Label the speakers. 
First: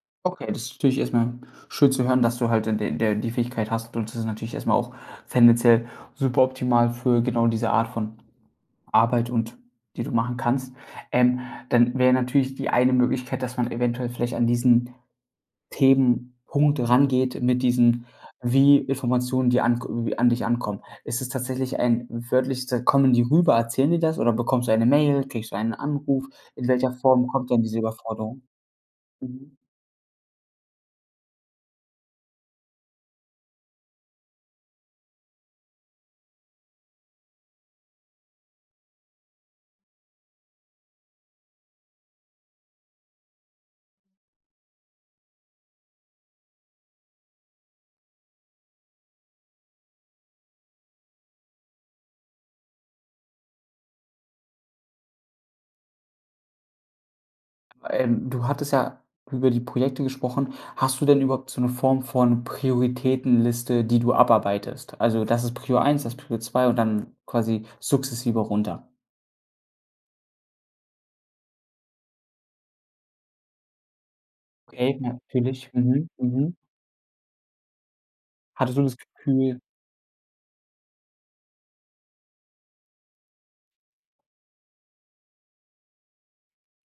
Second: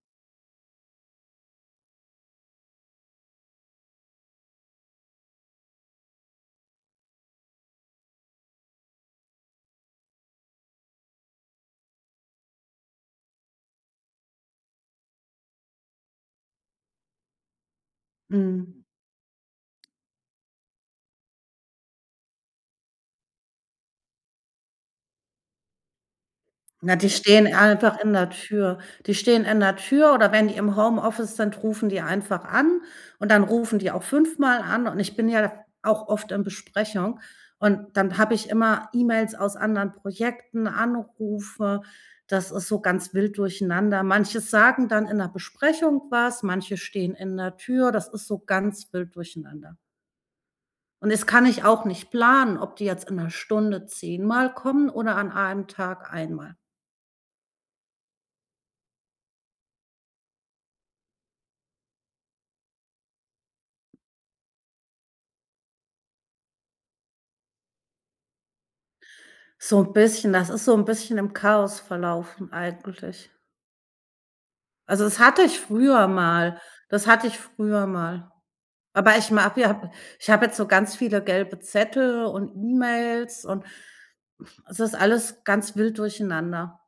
Speaker 1: Okay, das ist natürlich erst mal schön zu hören, dass du halt d der die Fähigkeit hast und das ist natürlich erst mal auch tendenziell super optimal für genau diese Art von Arbeit und die du machen kannst. Ähm, dann wär natürlich die eine Möglichkeit, dass man eventuell vielleicht an diesen Themenpunkt rangeht mit diesen wie
Speaker 2: Mhm.
Speaker 1: Informationen, die an k irgendwie an dich ankommen. Ist es tatsächlich ein wörtlich, s kommen die rüber, erzählen die das oder bekommst du eine Mail, kriegst du einen Anruf? In welcher
Speaker 2: Na, die
Speaker 1: Form
Speaker 2: stehen
Speaker 1: kommt dann diese
Speaker 2: einfach in der
Speaker 1: Überforderung?
Speaker 2: Tür. Die stehen
Speaker 1: Mhm.
Speaker 2: in der Tür oder wenn die im Homeoffice sind, rufen die einfach an und dann rufen die auch 5 Mal an. Und ich bin ja auch oft in Besprechung. Und, dann hab ich immer E-Mails aus anderen Projekten, Anrufe, das ist so ganz wild durcheinander. Manche sagen dann in 'ner Besprechung was, manche stehen in der Tür, das ist so ganz wild durcheinander. Und das kann ich auch nicht planen, ob die jetzt in 'ner Stunde 10 Mal kommen oder an 1 Tag 1 Mal.
Speaker 1: Ähm, du hattest ja über die Projekte gesprochen. Hast du denn überhaupt so 'ne Form von Prioritätenliste, die du abarbeitest? Also das ist Prio 1, das ist Prio 2 und dann quasi sukzessive runter.
Speaker 2: So 'n bisschen, das ist so 'n bisschen im Chaos verlaufen eigentlich.
Speaker 1: Okay,
Speaker 2: Also, das hatte ich
Speaker 1: natürlich. Mhm.
Speaker 2: früher
Speaker 1: Mhm.
Speaker 2: mal, das hatte ich früher mal.
Speaker 1: Hattest du das
Speaker 2: Aber ich mag
Speaker 1: Gefühl
Speaker 2: hab ich habe jetzt so ganz viele gelbe Zettel und E-Mails und, es ist alles ganz wild durcheinander.